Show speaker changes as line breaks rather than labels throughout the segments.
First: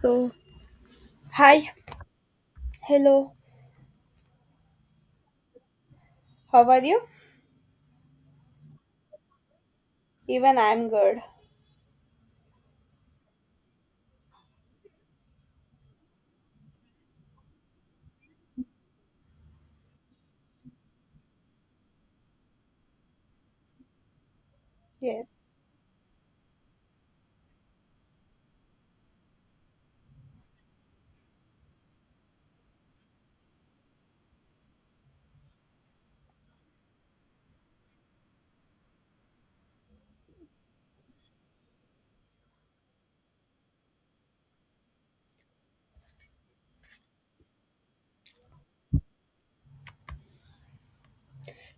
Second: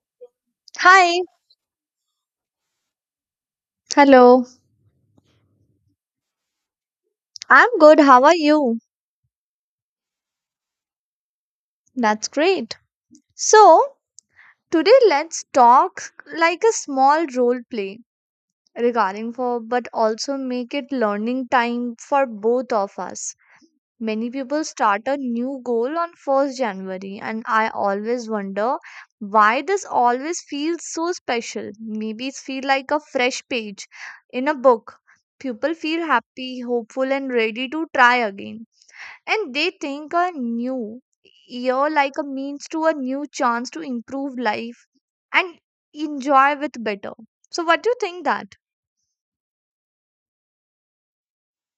So,
Hi.
Hi, hello,
Hello.
how are you?
I'm good. How are you?
Even I'm good.
That's great. So, today let's talk like a small role play regarding for but also make it learning time for both of us. Many people start a
Yes.
new goal on 1st January and I always wonder why this always feels so special. Maybe it feel like a fresh page in a book. People feel happy, hopeful and ready to try again and they think a new year like a means to a new chance to improve life and enjoy with better so what do you think that.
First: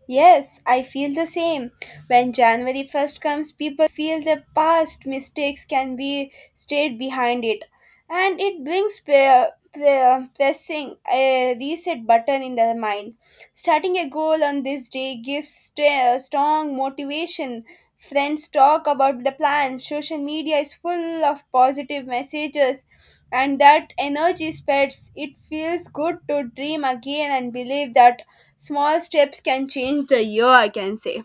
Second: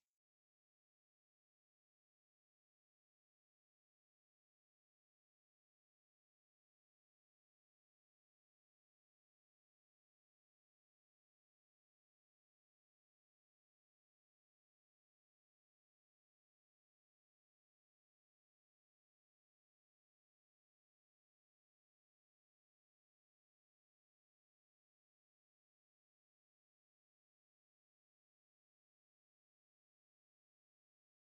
Yes, I feel the same. When January 1st comes, people feel their past mistakes can be stayed behind it. And it brings pressing a reset button in their mind. Starting a goal on this day gives strong motivation. Friends talk about the plan. Social media is full of positive messages, and that energy spreads. It feels good to dream again and believe that small steps can change the year, I can say.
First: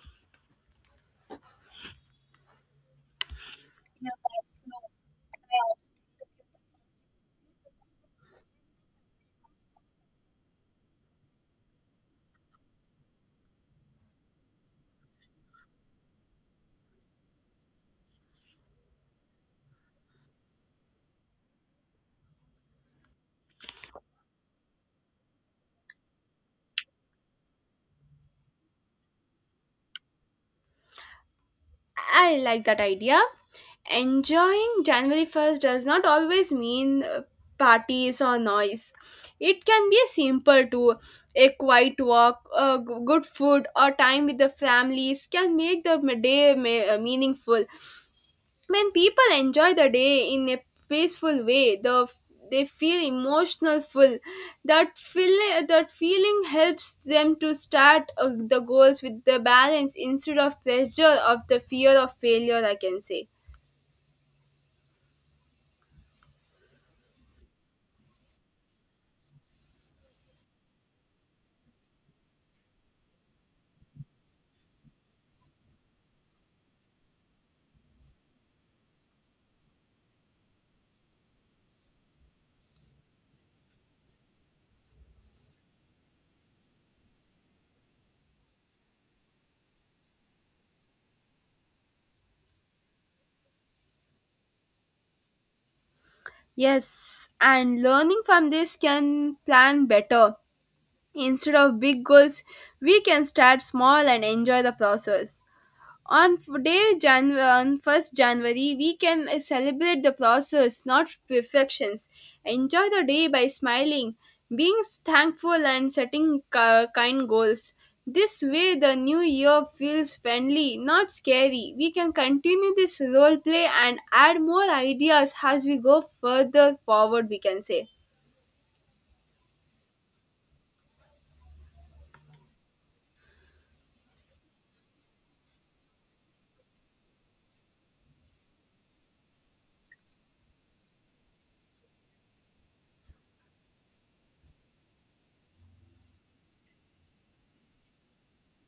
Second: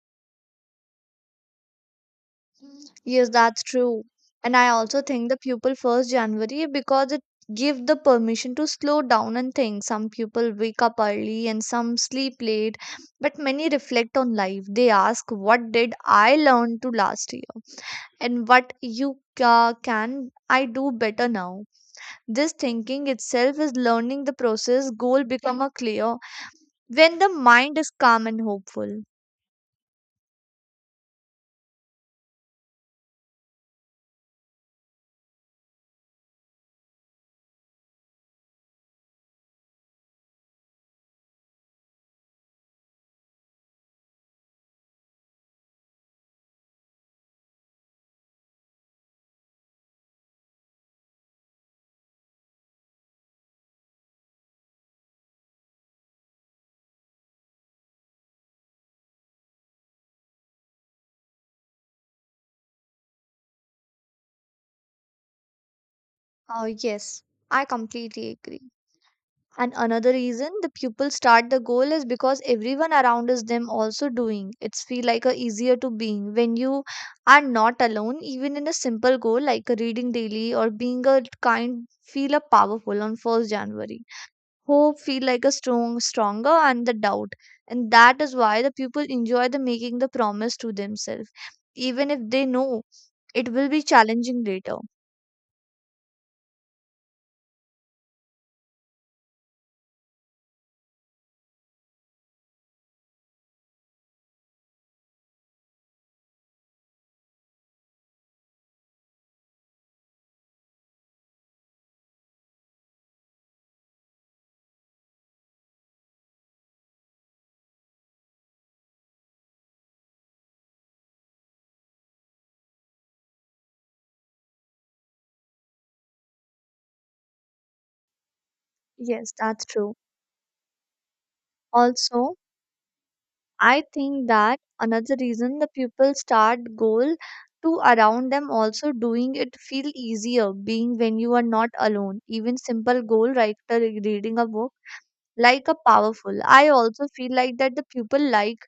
Yes, that's true. And I also think the pupil first January because it give the permission to slow down and think. Some people wake up early and some sleep late, but many reflect on life. They ask, "What did I learn to last year?" and "What you can I do better now?" This thinking itself is learning the process. Goal become a clear when the mind is calm and hopeful.
I like that idea. Enjoying January 1st does not always mean parties or noise. It can be a simple too. A quiet walk, good food, or time with the families can make the meaningful when people enjoy the day in a peaceful way they feel emotional full that feel that feeling helps them to start the goals with the balance instead of pressure of the fear of failure, I can say.
Oh, yes, I completely agree. And another reason the pupil start the goal is because everyone around is them also doing. It's feel like a easier to being when you are not alone. Even in a simple goal like a reading daily or being a kind, feel a powerful on first January. Hope feel like a stronger and the doubt, and that is why the people enjoy the making the promise to themselves even if they know it will be challenging later.
Yes, and learning from this can plan better. Instead of big goals, we can start small and enjoy the process on 1st January, we can celebrate the process, not perfections. Enjoy the day by smiling, being thankful, and setting kind goals. This way, the new year feels friendly, not scary. We can continue this role play and add more ideas as we go further forward, we can say.
Yes, that's true. Also, I think that another reason the people start goal to around them also doing, it feel easier being when you are not alone. Even simple goal writer reading a book like a powerful. I also feel like that the people like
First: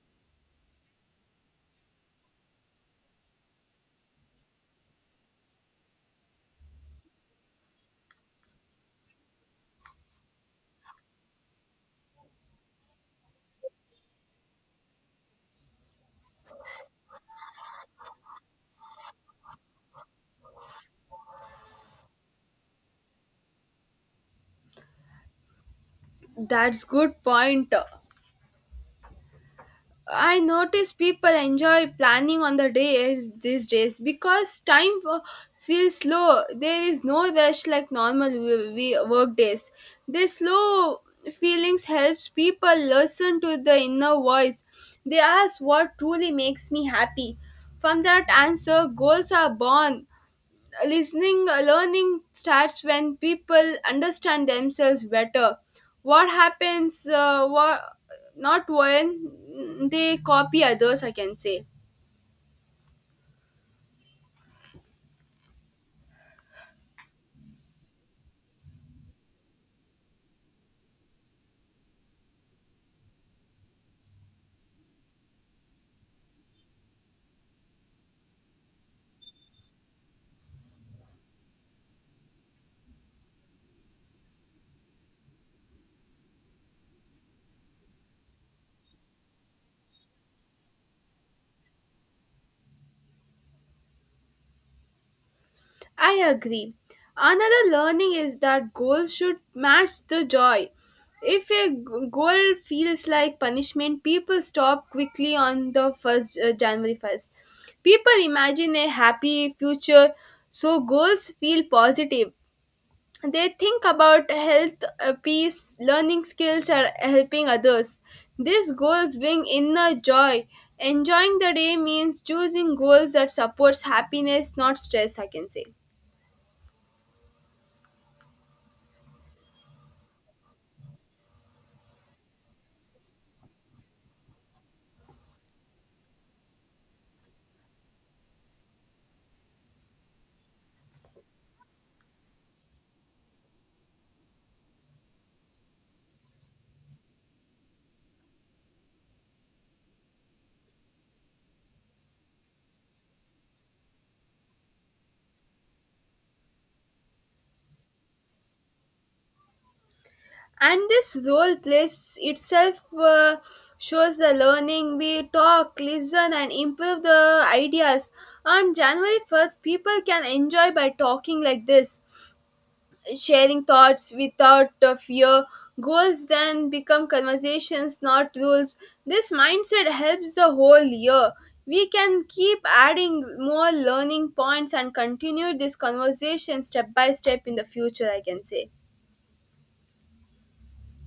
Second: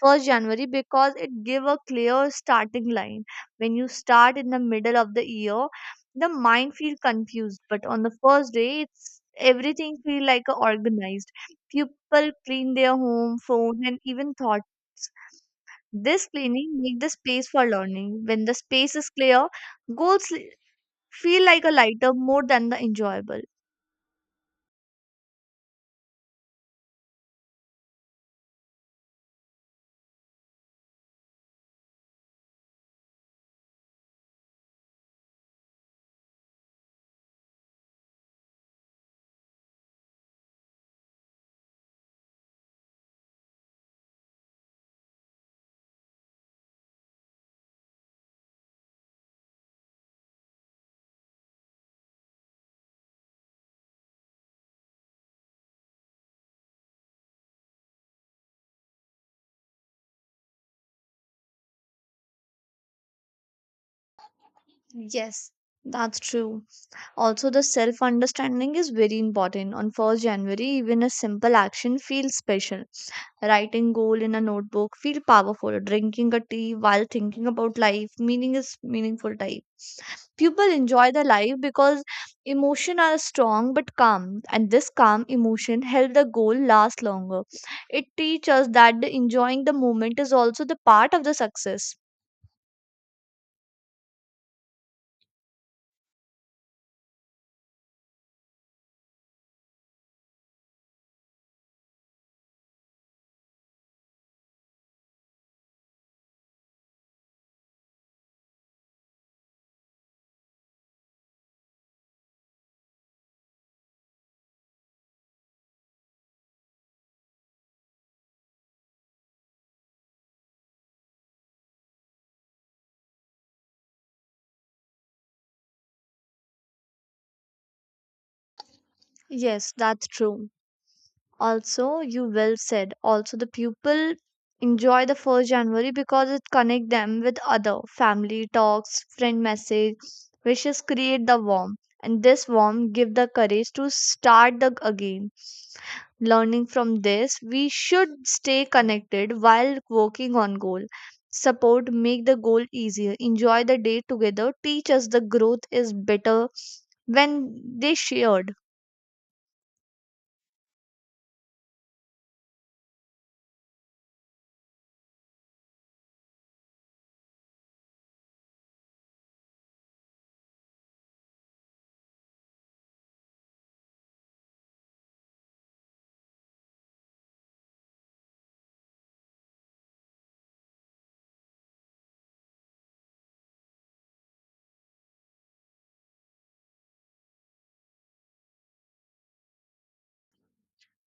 first january because it give a clear starting line. When you start in the middle of the year, the mind feel confused, but on the first day it's everything feel like a organized. People clean their home, phone and even thoughts. This cleaning make the space for learning. When the space is clear, goals feel like a lighter more than the enjoyable.
That's good point. I notice people enjoy planning on the days these days because feels slow. There is no rush like normal we work days. This slow feelings helps people listen to the inner voice. They ask what truly makes me happy. From that answer, goals are born. Listening, learning starts when people understand themselves better, what not when they copy others, I can say.
Yes, that's true. Also, the self understanding is very important. On 1st January, even a simple action feels special. Writing goal in a notebook feel powerful. Drinking a tea while thinking about life, meaning is meaningful type. People enjoy their life because emotion are strong but calm, and this calm emotion help the goal last longer. It teaches us that the enjoying the moment is also the part of the success.
I agree. Another learning is that goals should match the joy. If a g- goal feels like punishment, people stop quickly. On the first January 1st, people imagine a happy future, so goals feel positive. They think about health, peace, learning skills, or helping others. These goals bring inner joy. Enjoying the day means choosing goals that supports happiness, not stress, I can say.
Yes, that's true. Also, you well said, also the pupil enjoy the 1st january because it connect them with other family talks, friend message. Wishes create the warmth, and this warmth give the courage to start the again. Learning from this, we should stay connected while working on goal. Support make the goal easier. Enjoy the day together teach us the growth is better when they shared.
And this role plays itself, shows the learning. We talk, listen, and improve the ideas. On January 1st, people can enjoy by talking like this, sharing thoughts without fear. Goals then become conversations, not rules. This mindset helps the whole year. We can keep adding more learning points and continue this conversation step by step in the future, I can say.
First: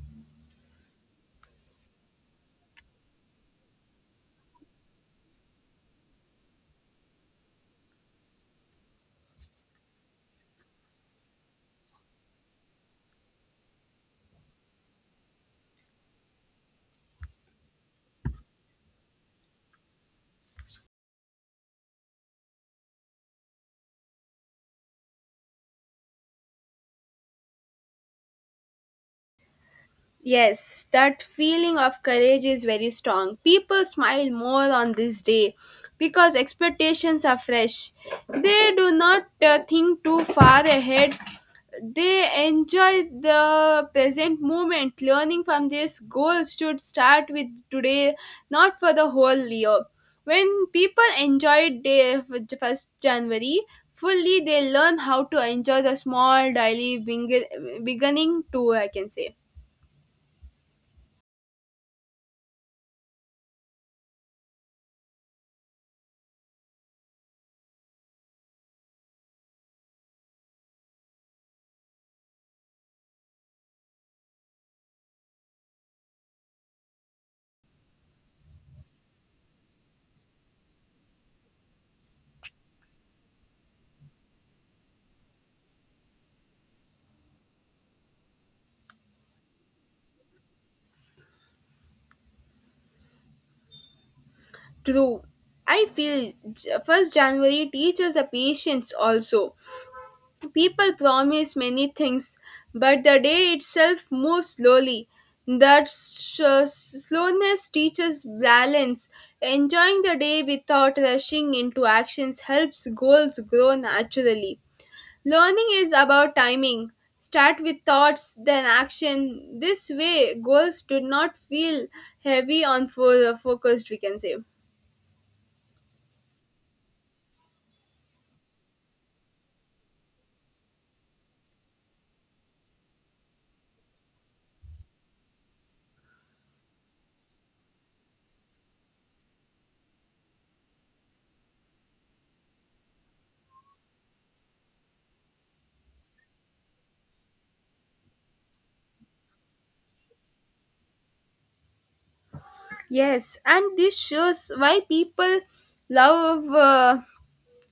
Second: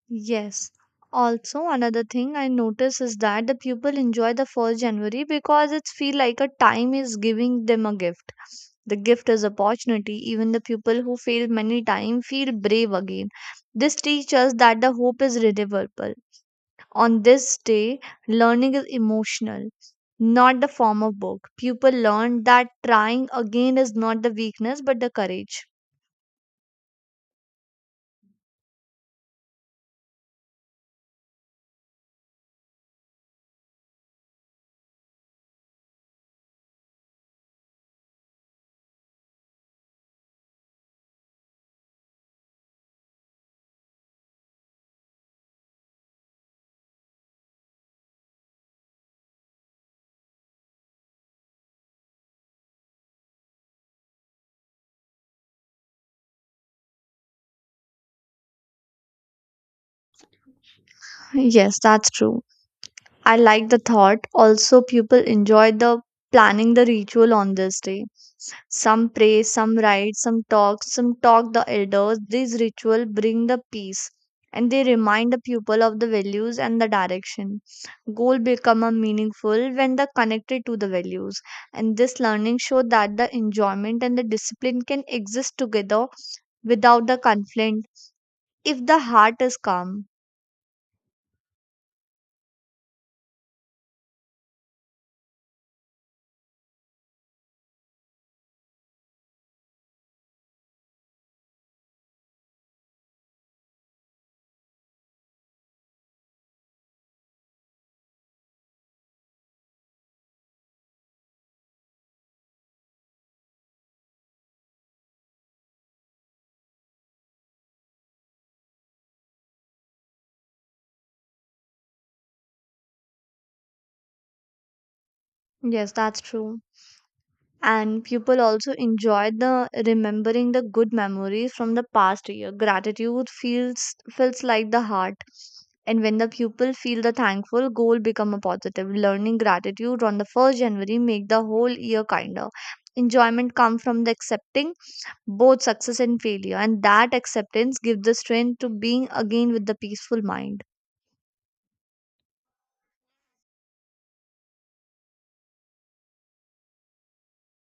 Yes. Also, another thing I notice is that the people enjoy the first January because it's feel like a time is giving them a gift. The gift is opportunity. Even the people who fail many times feel brave again. This teaches us that the hope is renewable. On this day, learning is emotional, not the form of book. People learn that trying again is not the weakness but the courage.
Yes, that feeling of courage is very strong. People smile more on this day because expectations are fresh. They do not think too far ahead. They enjoy the present moment. Learning from this, goal should start with today, not for the whole year. When people enjoy day first January fully, they learn how to enjoy the small daily beginning too, I can say.
Yes, that's true. I like the thought. Also, people enjoy the planning the ritual on this day. Some pray, some write, some talk the elders. These ritual bring the peace and they remind the people of the values and the direction. Goal become a meaningful when they're connected to the values. And this learning show that the enjoyment and the discipline can exist together without the conflict if the heart is calm.
True, I feel first January teaches the patience also. People promise many things, but the day itself moves slowly. That slowness teaches balance. Enjoying the day without rushing into actions helps goals grow naturally. Learning is about timing. Start with thoughts, then action. This way, goals do not feel heavy on focused, we can say.
Yes, that's true. And people also enjoy the remembering the good memories from the past year. Gratitude feels like the heart, and when the pupil feel the thankful, goal become a positive learning. Gratitude on the 1st january make the whole year kinder. Enjoyment come from the accepting both success and failure, and that acceptance gives the strength to being again with the peaceful mind.
Yes, and this shows why people love.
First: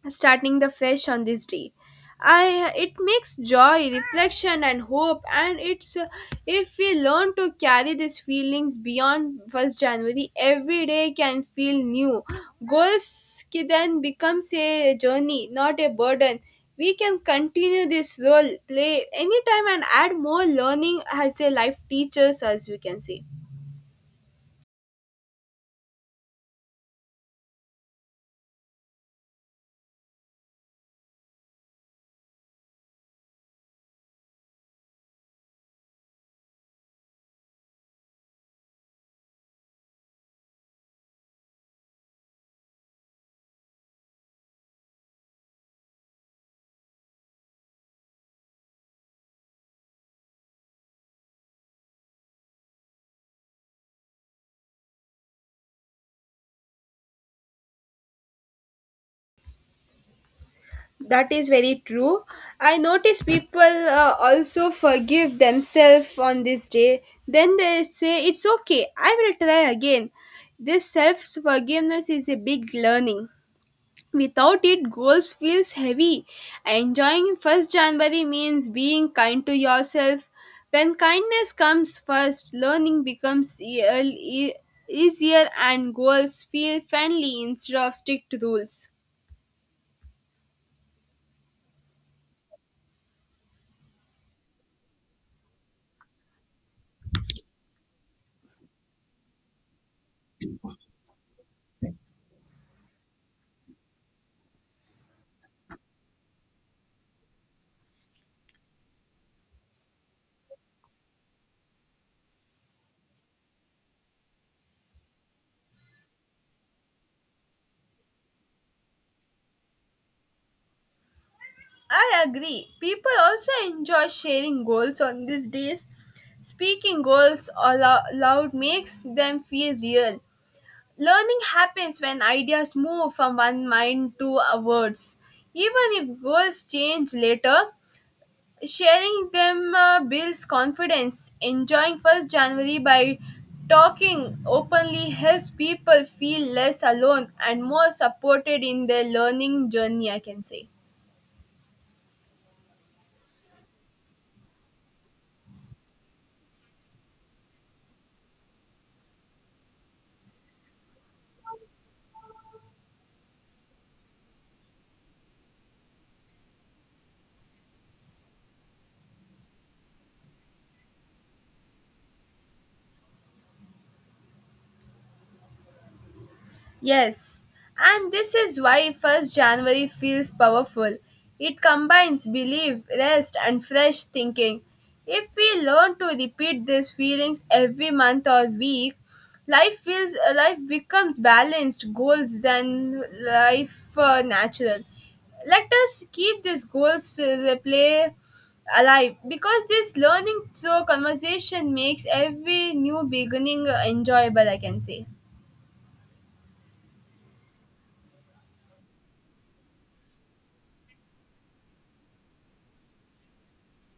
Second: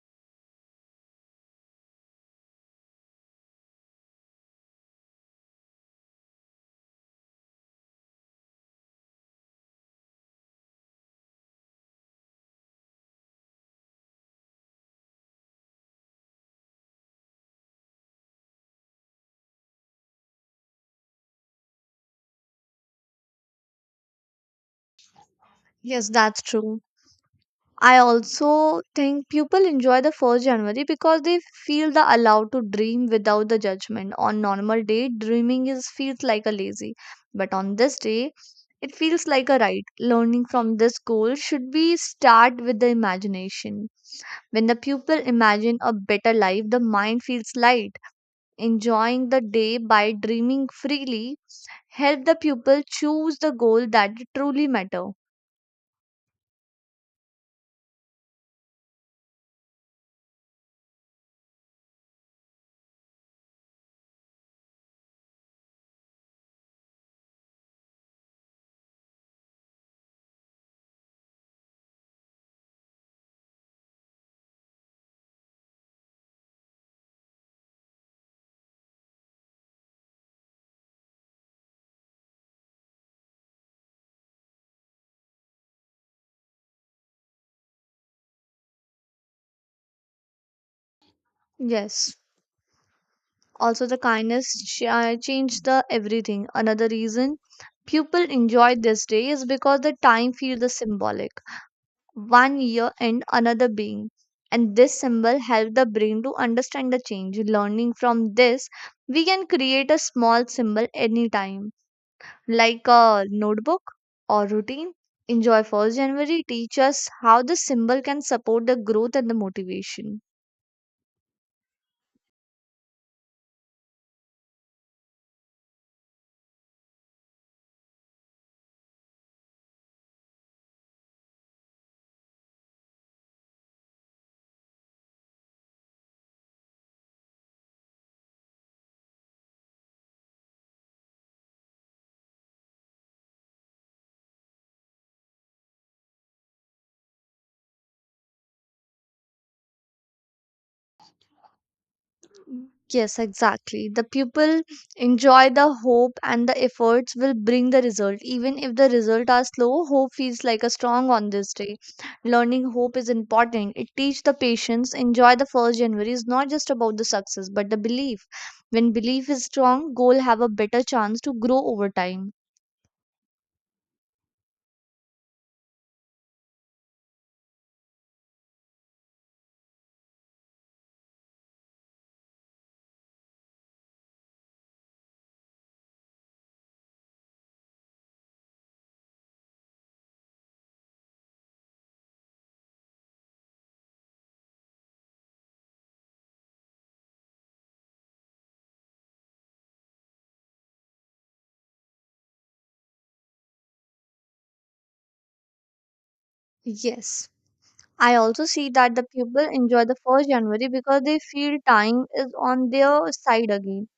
Starting the fresh on this day. I it makes joy, reflection, and hope, and it's if we learn to carry these feelings beyond first January, every day can feel new. Goals then becomes a journey, not a burden. We can continue this role play anytime and add more learning as a life teaches us. We can say.
Yes, that's true. I also think people enjoy the 1st January because they feel the allowed to dream without the judgment. On normal day, dreaming is feels like a lazy, but on this day, it feels like a right. Learning from this goal should be start with the imagination. When the pupil imagine a better life, the mind feels light. Enjoying the day by dreaming freely help the pupil choose the goal that truly matter.
That is very true. I notice people also forgive themselves on this day. Then they say, "It's okay, I will try again." This self forgiveness is a big learning. Without it, goals feels heavy. Enjoying 1st January means being kind to yourself. When kindness comes first, learning becomes easier and goals feel friendly instead of strict rules.
Yes. Also, the kindness changed the everything. Another reason people enjoy this day is because the time feels the symbolic. One year and another being. And this symbol helps the brain to understand the change. Learning from this, we can create a small symbol anytime, like a notebook or routine. Enjoy 1st January teach us how the symbol can support the growth and the motivation.
I agree. People also enjoy sharing goals on these days. Speaking goals aloud makes them feel real. Learning happens when ideas move from one mind to words. Even if goals change later, sharing them builds confidence. Enjoying 1st January by talking openly helps people feel less alone and more supported in their learning journey, I can say.
Yes, exactly. The pupil enjoy the hope and the efforts will bring the result. Even if the result are slow, hope feels like a strong on this day. Learning hope is important. It teach the patience. Enjoy the first January is not just about the success, but the belief. When belief is strong, goal have a better chance to grow over time.
Yes, and this is why 1st January feels powerful. It combines belief, rest, and fresh thinking. If we learn to repeat these feelings every month or week, life becomes balanced goals than life natural. Let us keep these goals play alive because this learning through conversation makes every new beginning enjoyable. I can say.
Yes. I also see that the people enjoy the first January because they feel time is on their side again.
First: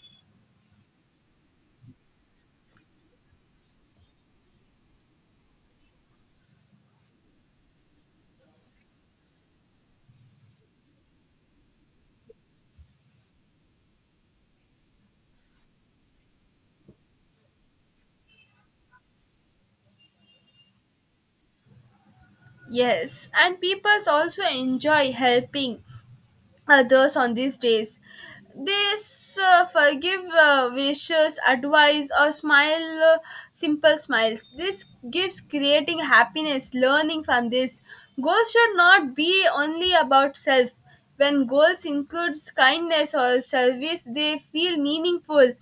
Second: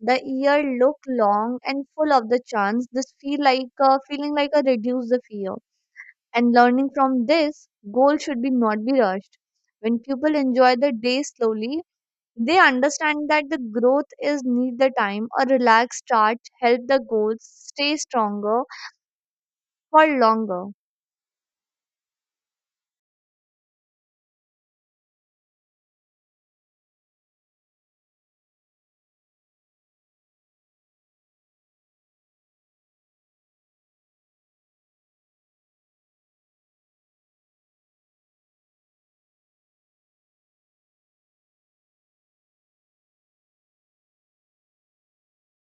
The year look long and full of the chance. This feeling like a reduce the fear. And learning from this, goal should be not be rushed. When people enjoy the day slowly, they understand that the growth is need the time. A relaxed start help the goals stay stronger for longer.
Yes, and people also enjoy helping others on these days. They forgive wishes, advice, or smile simple smiles. This gives creating happiness. Learning from this, goals should not be only about self. When goals includes kindness or service, they feel meaningful.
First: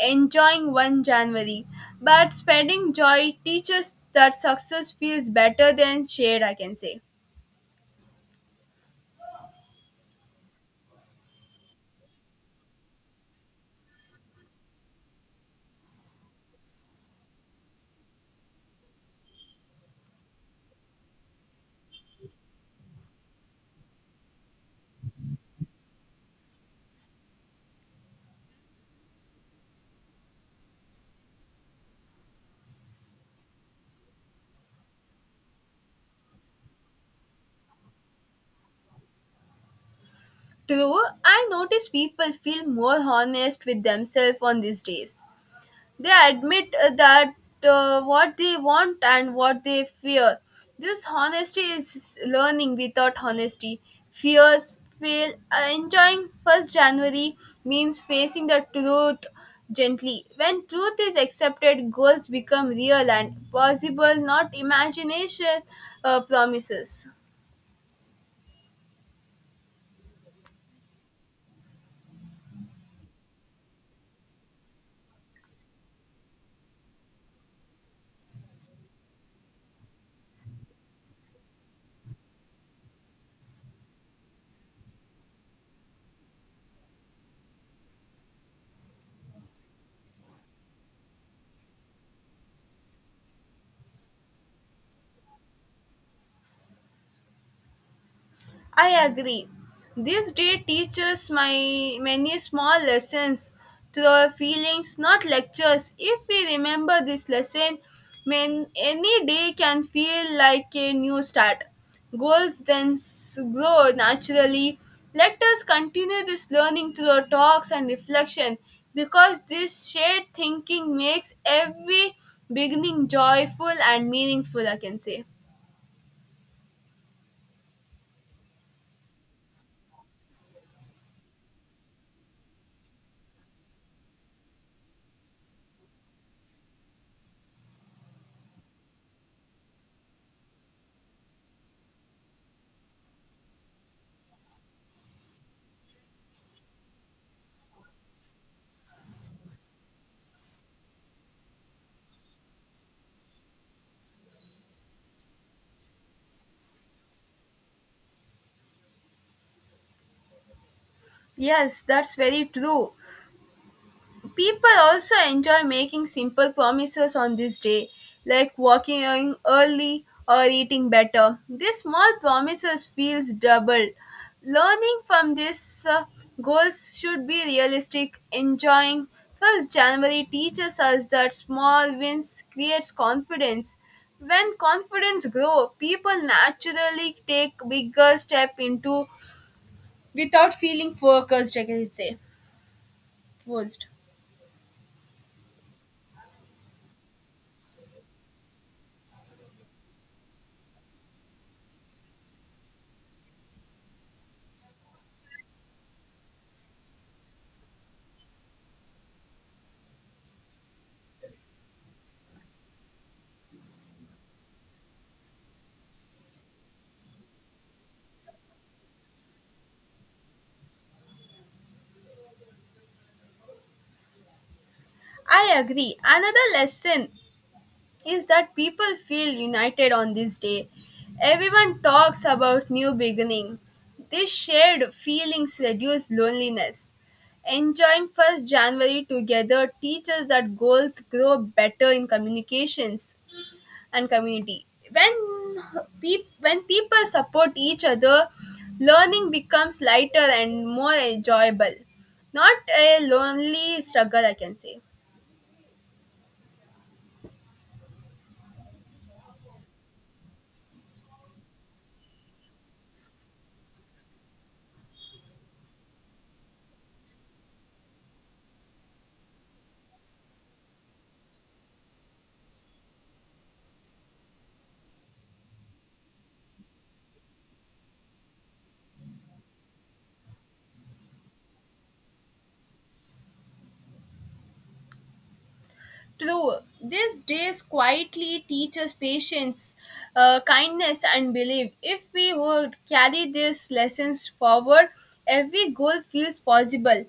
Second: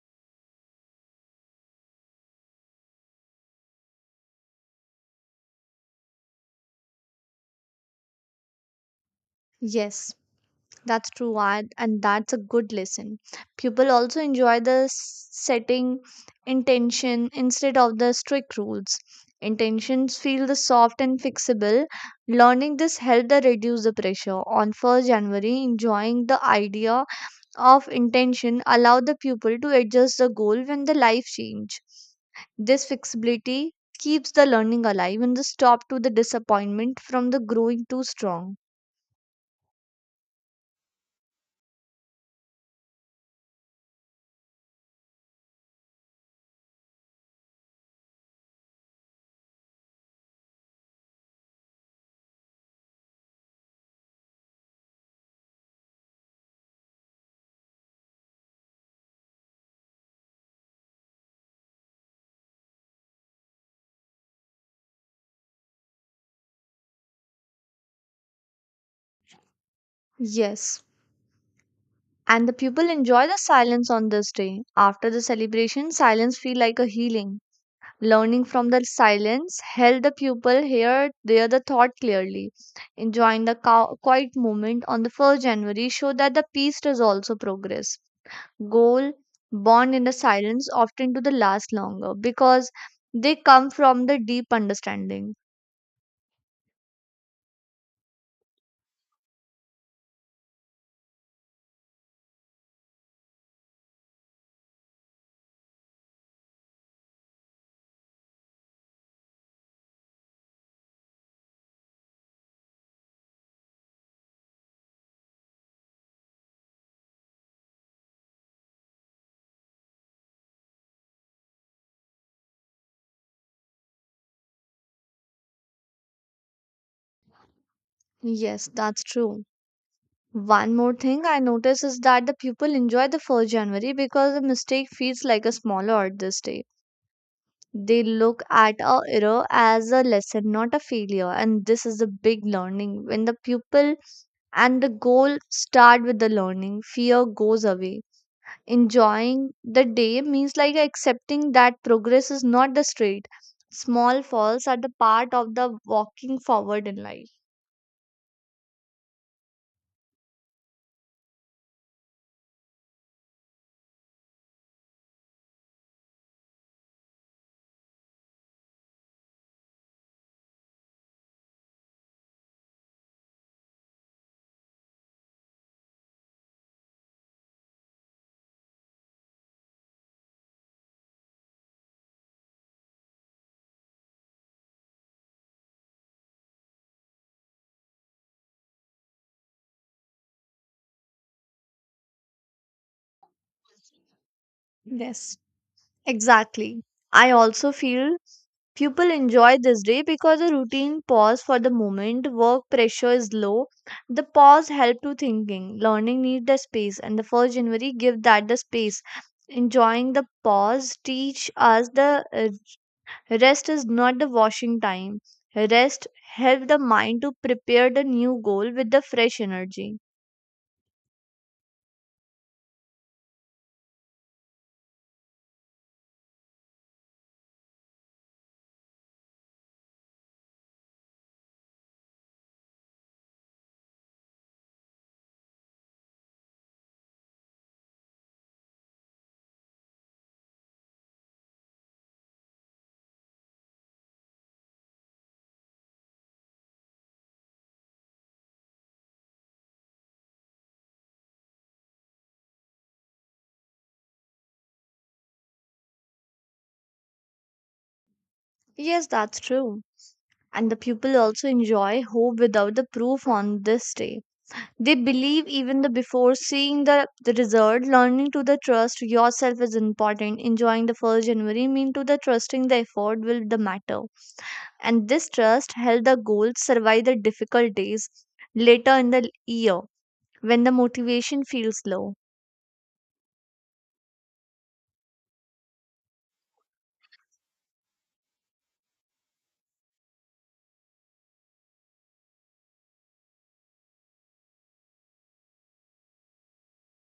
Enjoying 1 January, but spreading joy teaches that success feels better than shared. I can say.
Yes, that's true, and that's a good lesson. People also enjoy the setting intention instead of the strict rules. Intentions feel the soft and fixable. Learning this helped the reduce the pressure on 1st january. Enjoying the idea of intention allow the pupil to adjust the goal when the life change. This flexibility keeps the learning alive and the stop to the disappointment from the growing too strong.
True, I notice people feel more honest with themselves on these days. They admit that what they want and what they fear. This honesty is learning without honesty. Fears fail. Enjoying 1st January means facing the truth gently. When truth is accepted, goals become real and possible, not imagination promises.
Yes, and the people enjoy the silence on this day after the celebration. Silence feel like a healing. Learning from the silence help the pupil hear the thought clearly. Enjoying the quiet moment on the 1st january show that the peace does also progress. Goal born in the silence often to the last longer because they come from the deep understanding.
I agree. This day teaches my many small lessons through our feelings, not lectures. If we remember this lesson, man, any day can feel like a new start. Goals then grow naturally. Let us continue this learning through our talks and reflection because this shared thinking makes every beginning joyful and meaningful, I can say.
Yes, that's true. One more thing I notice is that the people enjoy the 1st January because a mistake feels like a small art this day. They look at a error as a lesson, not a failure, and this is a big learning. When the pupil and the goal start with the learning, fear goes away. Enjoying the day means like accepting that progress is not the straight. Small falls are the part of the walking forward in life.
Yes, that's very true. People also enjoy making simple promises on this day, like walking in early or eating better. These small promises feels double. Learning from these, goals should be realistic. Enjoying first January teaches us that small wins creates confidence. When confidence grow, people naturally take bigger step into without feeling focused. I can say forced.
Yes. Exactly. I also feel people enjoy this day because a routine pause for the moment, work pressure is low. The pause help to thinking, learning need the space, and the first January give that the space. Enjoying the pause teach us the rest is not the washing time. Rest help the mind to prepare the new goal with the fresh energy.
I agree. Another lesson is that people feel united on this day. Everyone talks about new beginning. These shared feelings reduce loneliness. Enjoying 1st January together teaches that goals grow better in communications and community. When people support each other, learning becomes lighter and more enjoyable. Not a lonely struggle, I can say.
Yes, that's true. And the pupil also enjoy hope without the proof on this day. They believe even the before seeing the result, learning to the trust yourself is important. Enjoying the first January mean to the trusting the effort will the matter. And this trust help the goals survive the difficult days later in the year when the motivation feels low.
True, these days quietly teach us patience, kindness, and belief. If we would carry these lessons forward, every goal feels possible.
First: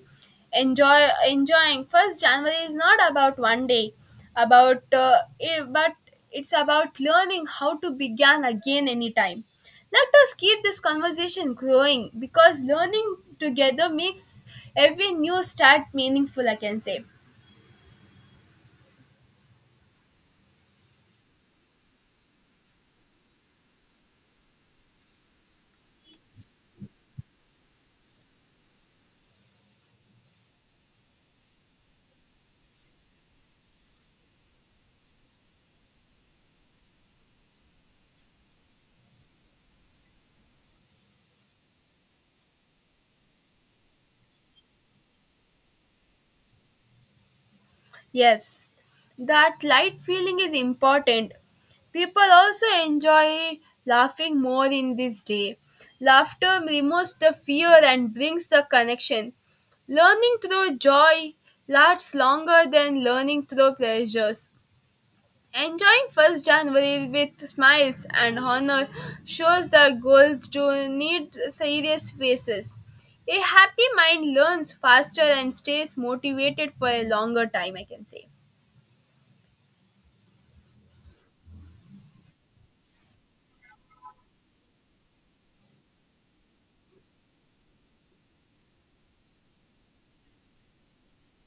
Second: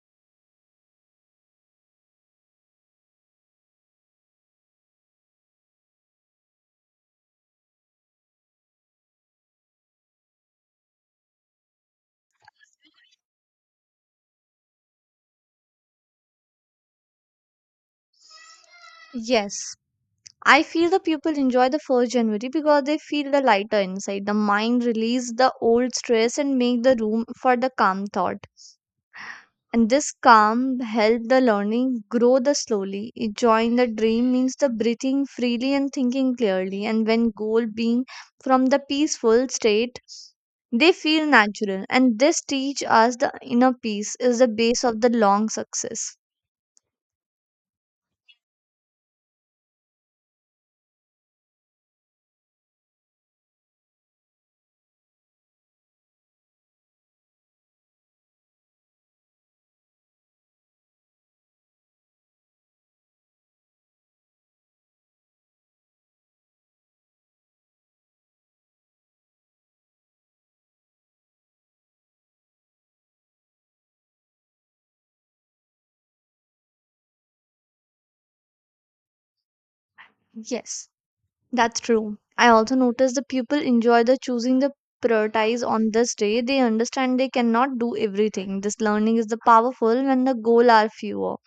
Enjoying. First January is not about one day, but it's about learning how to begin again anytime. Let us keep this conversation growing because learning together makes every new start meaningful. I can say.
Yes. I feel the people enjoy the first January because they feel the lighter inside. The mind release the old stress and make the room for the calm thought. And this calm helped the learning grow the slowly. Enjoying the dream means the breathing freely and thinking clearly. And when goal being from the peaceful state, they feel natural. And this teach us the inner peace is the base of the long success.
Yes, that light feeling is important. People also enjoy laughing more in this day. Laughter removes the fear and brings the connection. Learning through joy lasts longer than learning through pressures. Enjoying 1st January with smiles and honor shows that goals do need serious faces. A happy mind learns faster and stays motivated for a longer time, I can say.
Yes, that's true. I also noticed the people enjoy the choosing the prioritize on this day. They understand they cannot do everything. This learning is the powerful when the goal are fewer.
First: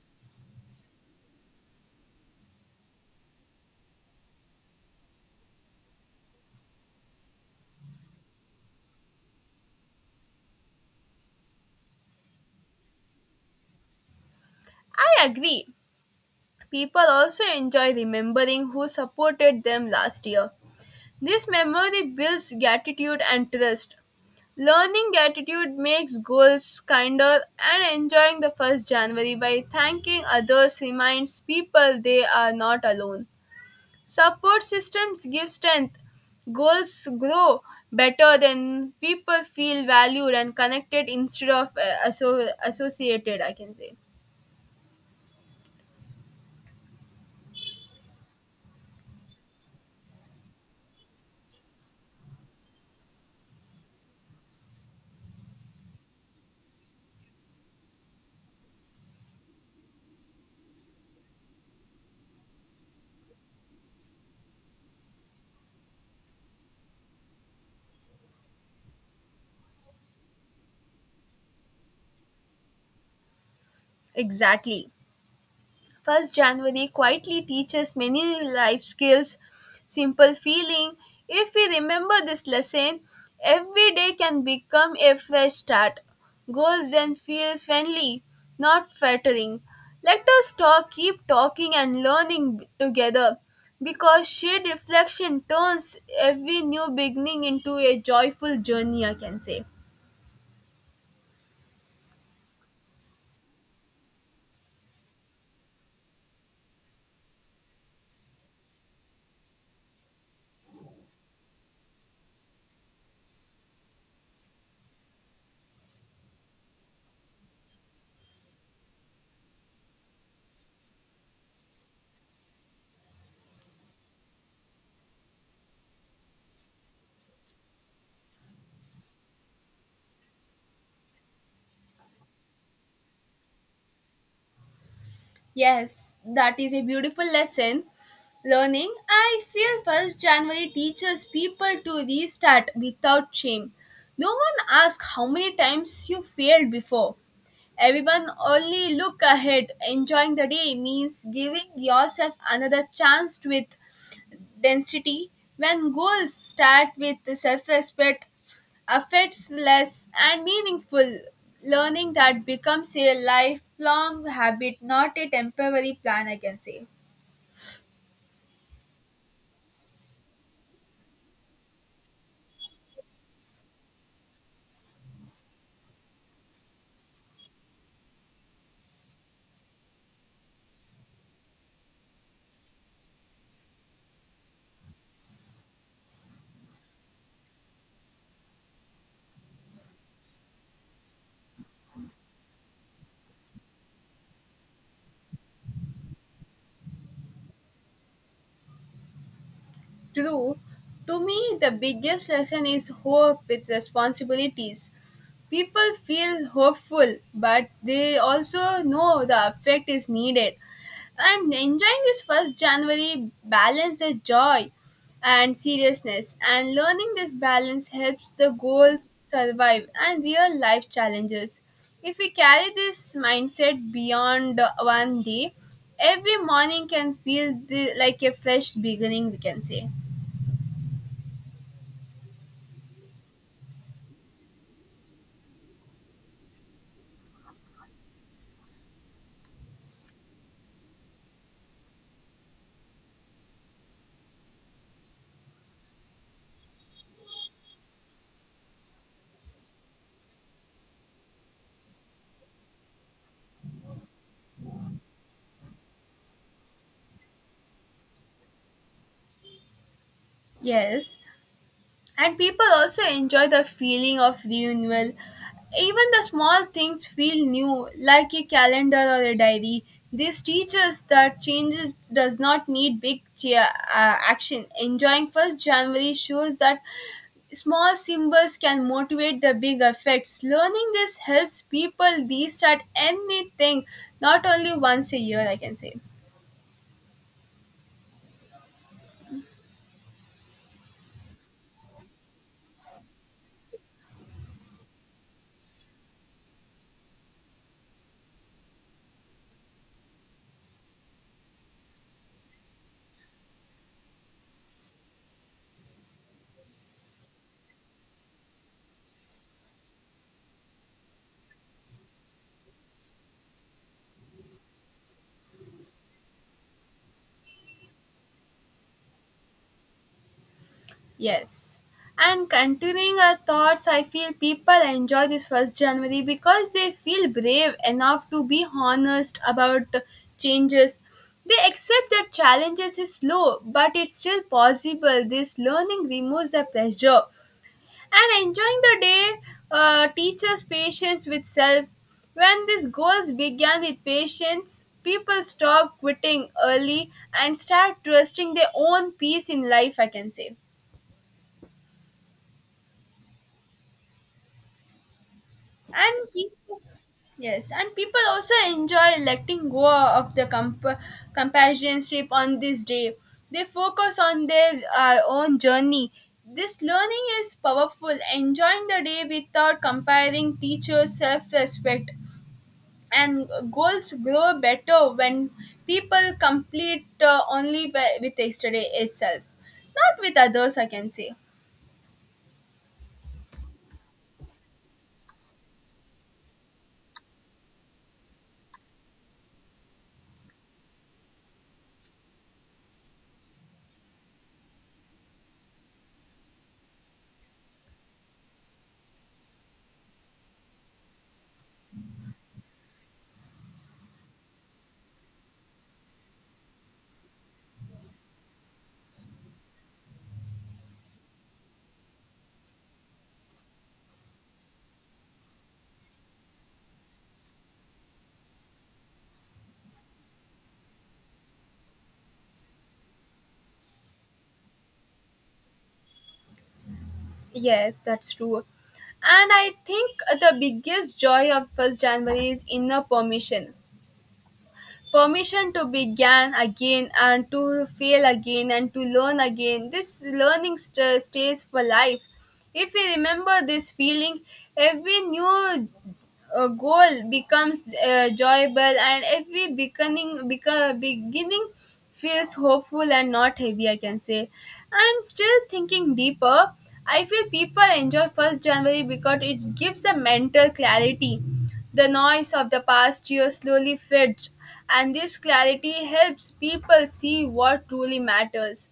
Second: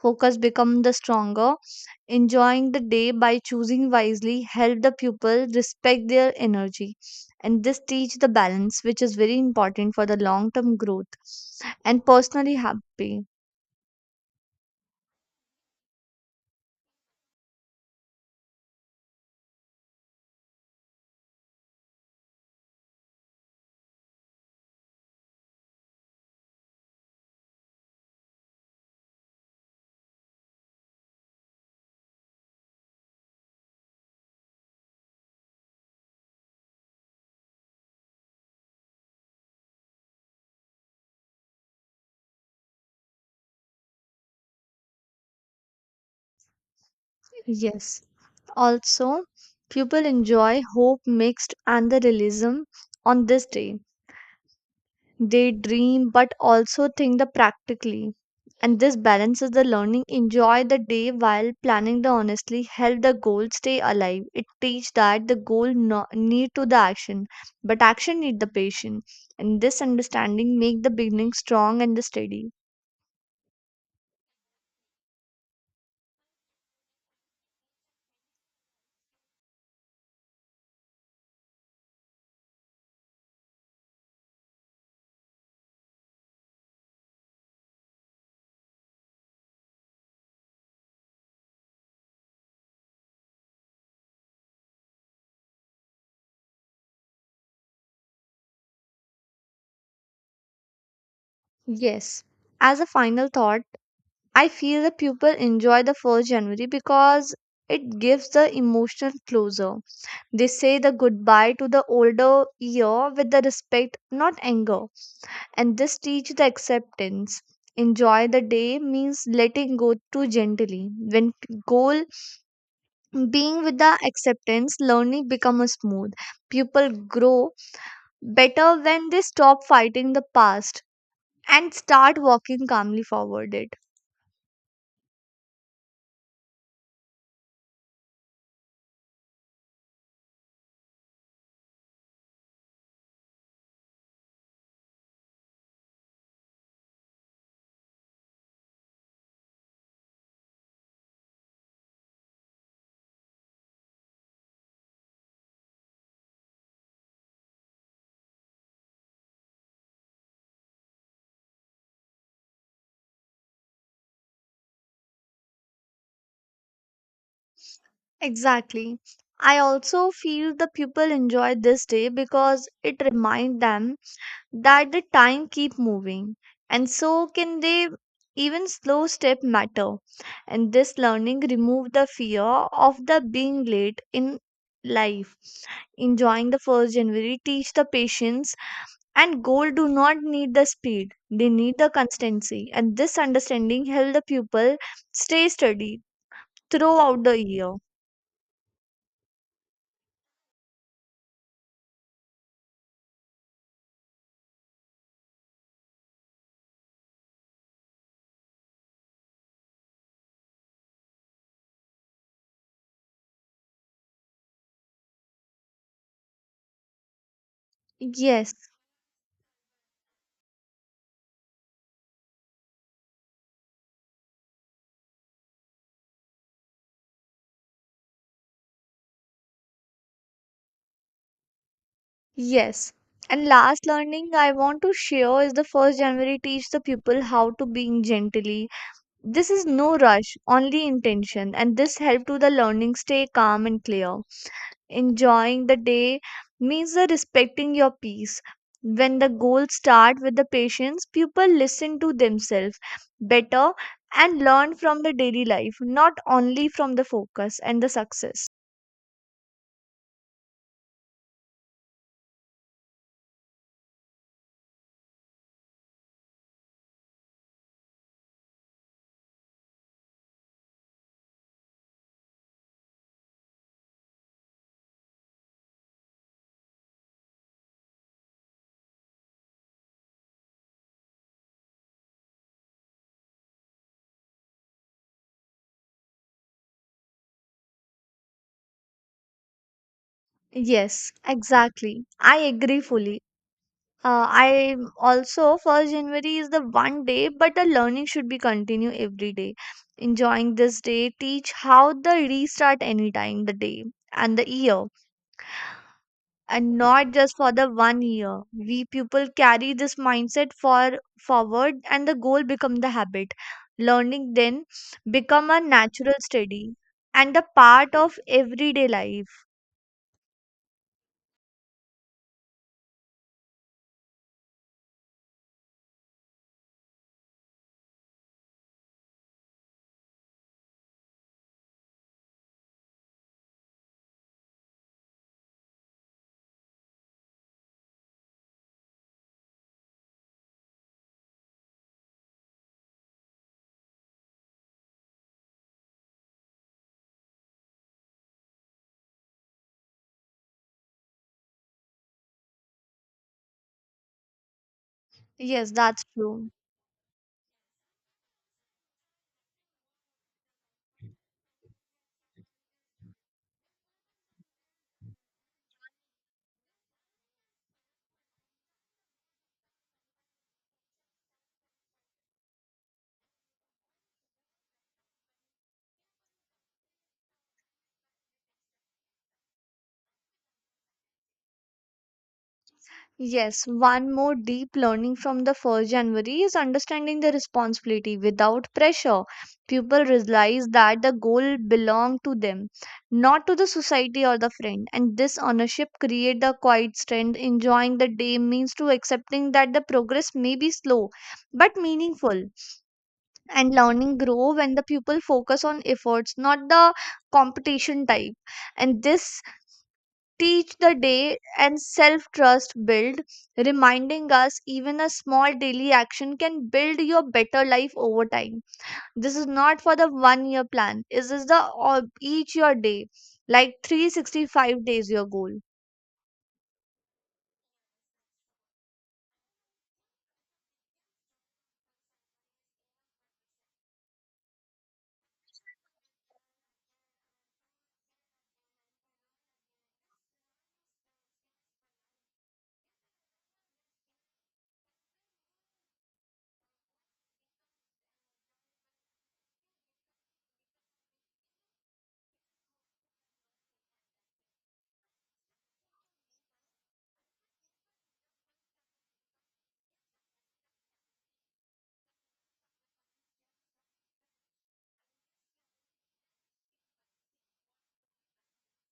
Focus become the stronger. Enjoying the day by choosing wisely help the pupil respect their energy, and this teach the balance which is very important for the long term growth and personally happy.
I agree. People also enjoy remembering who supported them last year. This memory builds gratitude and trust. Learning gratitude makes goals kinder, and enjoying the 1st January by thanking others reminds people they are not alone. Support systems give strength. Goals grow better when people feel valued and connected instead of associated, I can say.
Yes. Also, pupil enjoy hope mixed and the realism on this day. They dream but also think the practically. And this balances the learning. Enjoy the day while planning the honestly. Help the goal stay alive. It teach that the goal no, need to the action, but action need the patience. And this understanding make the beginning strong and the steady.
Exactly. 1st January quietly teaches many life skills, simple feeling. If we remember this lesson, every day can become a fresh start. Goals then feel friendly, not flattering. Let us keep talking and learning together because shared reflection turns every new beginning into a joyful journey, I can say.
Yes. As a final thought, I feel the pupil enjoy the first January because it gives the emotional closure. They say the goodbye to the older year with the respect, not anger. And this teach the acceptance. Enjoy the day means letting go too gently. When goal being with the acceptance, learning becomes smooth. People grow better when they stop fighting the past and start walking calmly forward it.
Yes, that is a beautiful lesson. Learning, I feel 1st January teaches people to restart without shame. No one asks how many times you failed before. Everyone only look ahead. Enjoying the day means giving yourself another chance with density. When goals start with self respect, affects less and meaningful learning that becomes a lifelong habit, not a temporary plan, I can say.
Exactly. I also feel the people enjoy this day because it reminds them that the time keep moving and so can they, even slow step matter, and this learning remove the fear of the being late in life. Enjoying the first january teach the patience, and goal do not need the speed, they need the constancy, and this understanding help the pupil stay steady throughout the year.
True, to me, the biggest lesson is hope with responsibilities. People feel hopeful, but they also know the effect is needed. And enjoying this first January balance the joy and seriousness, and learning this balance helps the
Yes.
goal survive and real life challenges. If we carry this mindset beyond one day, every morning can feel like a fresh beginning, we can say.
Yes. And last learning I want to share is the first January teach the pupil how to being gently. This is no rush, only intention, and this help to the learning stay calm and clear. Enjoying the day means the respecting your peace. When the goals start with the patience, pupil listen to themselves better and learn from the daily life, not only from the focus and the success.
Yes, and people also enjoy the feeling of renewal. Even the small things feel new, like a calendar or a diary. This teaches that changes does not need big action. Enjoying 1st January shows that small symbols can motivate the big effects. Learning this helps people restart anything, not only once a year, I can say.
Yes, exactly. I agree fully. I also first January is the one day, but the learning should be continue every day. Enjoying this day, teach how the restart anytime the day and the year, and not just for the one year. We people carry this mindset for forward, and the goal become the habit. Learning then become a natural study and a part of everyday life.
Yes. And continuing our thoughts, I feel people enjoy this 1st January because they feel brave enough to be honest about changes. They accept that challenges is slow, but it's still possible. This learning removes the pressure. And enjoying the day teaches patience with self. When these goals began with patience, people stop quitting early and start trusting their own peace in life, I can say.
Yes, that's
and
true.
people, yes, and people also enjoy letting go of the companionship on this day. They focus on their own journey. This learning is powerful. Enjoying the day without comparing teachers self-respect, and goals grow better when people complete, with yesterday itself, not with others, I can say.
Yes, one more deep learning from the 1st January is understanding the responsibility without pressure. People realize that the goal belong to them, not to the society or the friend. And this ownership create the quiet strength. Enjoying the day means to accepting that the progress may be slow but meaningful. And learning grow when the people focus on efforts, not the competition type. And this teach the day and self trust build, reminding us even a small daily action can build your better life over time. This is not for the one year plan. This is this the all- each your day, like 365 days your goal.
Yes, that's true. And I think the biggest joy of 1st January is inner permission, permission to begin again and to fail again and to learn again. This learning stays for life. If we remember this feeling, every new goal becomes joyable, and every beginning feels hopeful and not heavy, I can say. And still thinking deeper, I feel people enjoy 1st January because it gives a mental clarity. The noise of the past year slowly fades, and this clarity helps people see what truly matters.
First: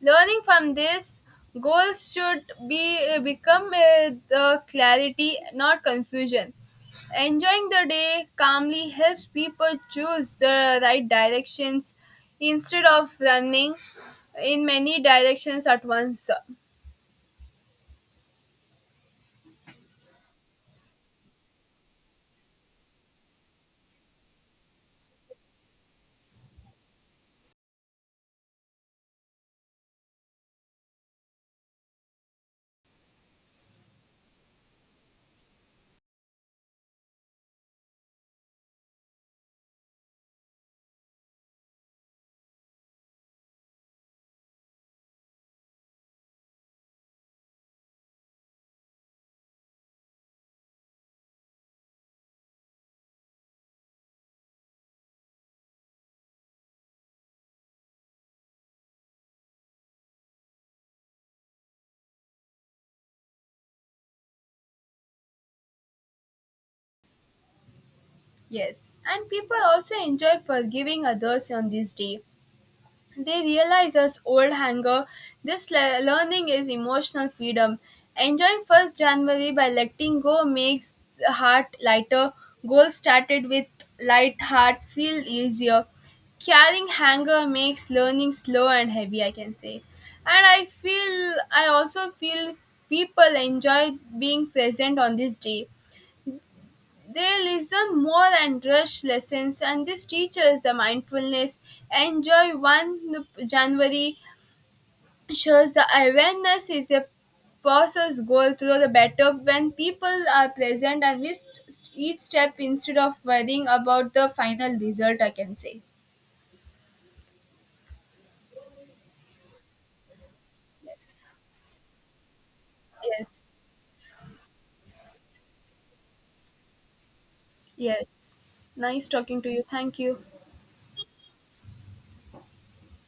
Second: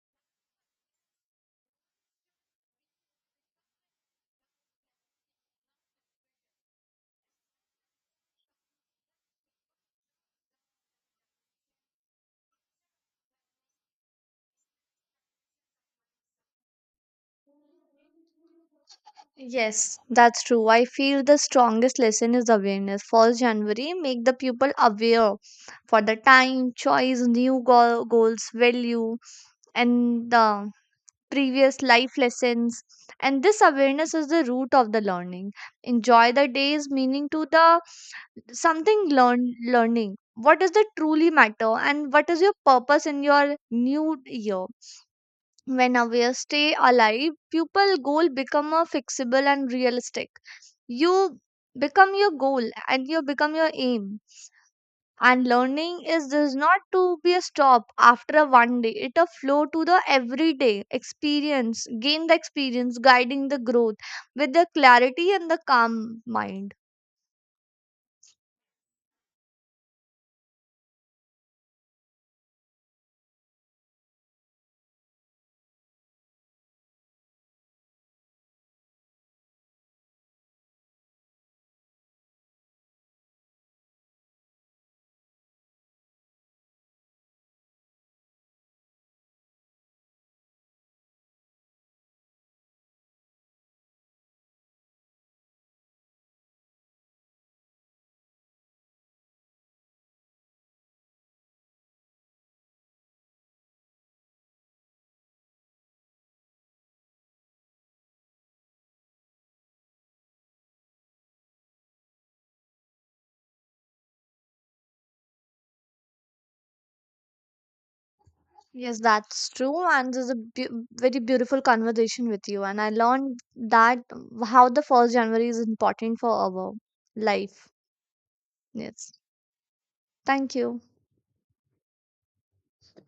Learning from this, goals should be eh, become the clarity, not confusion. Enjoying the day calmly helps people choose the right directions instead of running in many directions at once.
Yes, that's true. I feel the strongest lesson is awareness. First January, make the people aware for the time, choice, new goal, goals, value, and the previous life lessons, and this awareness is the root of the learning. Enjoy the day's meaning to the something learn, learning what does that truly matter and what is your purpose in your new year. When aware stay alive, pupil goal become a fixable and realistic. You become your goal and you become your aim, and learning is does not to be a stop after a one day. It a flow to the everyday experience, gain the experience, guiding the growth with the clarity and the calm mind.
Yes, and people also enjoy forgiving others on this day. They realize as old hanger, this learning is emotional freedom. Enjoying 1st January by letting go makes the heart lighter. Goals started with light heart feel easier. Carrying hanger makes learning slow and heavy, I can say. I also feel people enjoy being present on this day. They listen more and rush lessons, and this teaches the mindfulness. Enjoy 1 January shows the awareness is a process goal through the better when people are present and with each step instead of worrying about the final result, I can say.
Yes, that's true. And this is a beau-
Yes.
very beautiful conversation with you. And I learned
Yes.
that how the first January is important for our life.
Yes. Nice
Yes.
talking to you. Thank you.
Thank you.